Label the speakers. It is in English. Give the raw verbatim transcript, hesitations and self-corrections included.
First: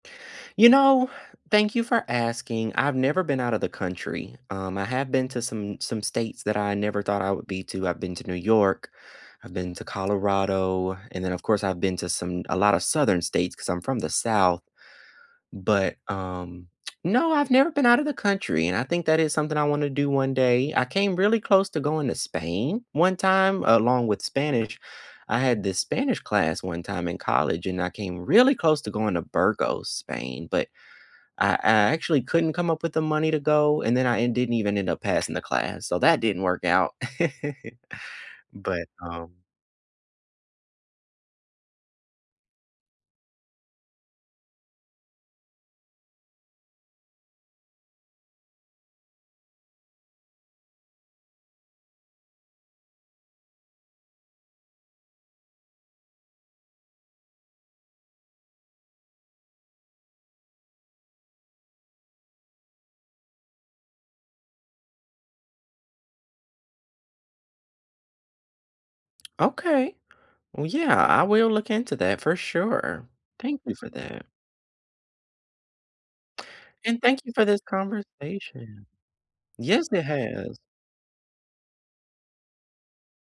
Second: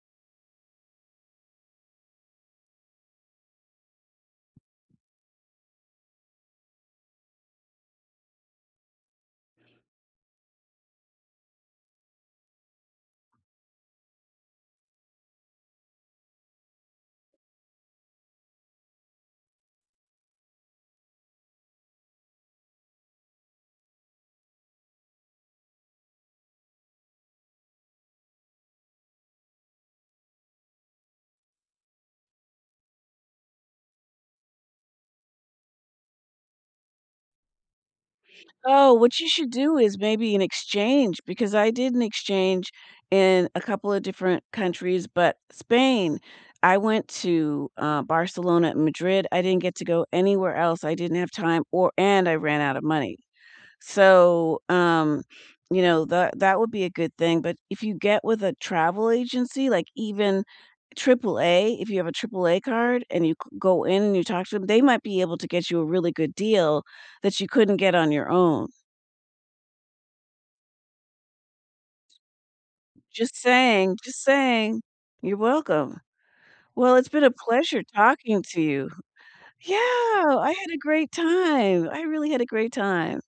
Speaker 1: You know, thank you for asking. I've never been out of the country. Um, I have been to some some states that I never thought I would be to, I've been to New York, I've been to Colorado, and then, of course, I've been to some a lotta Southern states 'cause I'm from the South. But, um, no, I've never been out of the country, and I think that is something I wanna do one day. I came really close to going to Spain one time along with Spanish I had this Spanish class one time in college, and I came really close to going to Burgos, Spain. But I I actually couldn't come up with the money to go, and then I and didn't even end up passing the class, so that didn't work out. But,
Speaker 2: Oh, what you
Speaker 1: um
Speaker 2: should do is maybe an exchange, because I did an exchange in a couple of different countries, but Spain. I went to, uh, Barcelona and Madrid, I didn't get to go anywhere else, I didn't have time or and I ran out of money. So, um, you know, that that would be a good thing, but if you get with a travel agency, like even triple A, if you have a triple A card and you g go in and you talk to 'em, they might be able to get you a really good deal that you couldn't get on your own.
Speaker 1: Okay. Well, yeah, I will look into that, for sure.
Speaker 2: Just
Speaker 1: Thank you for
Speaker 2: saying, just
Speaker 1: that.
Speaker 2: saying. You're welcome. Well,
Speaker 1: And
Speaker 2: it's
Speaker 1: thank
Speaker 2: been a
Speaker 1: you for this
Speaker 2: pleasure talking to
Speaker 1: conversation.
Speaker 2: you.
Speaker 1: Yes, it
Speaker 2: Yeah, I
Speaker 1: has.
Speaker 2: had a great time, I really had a great time.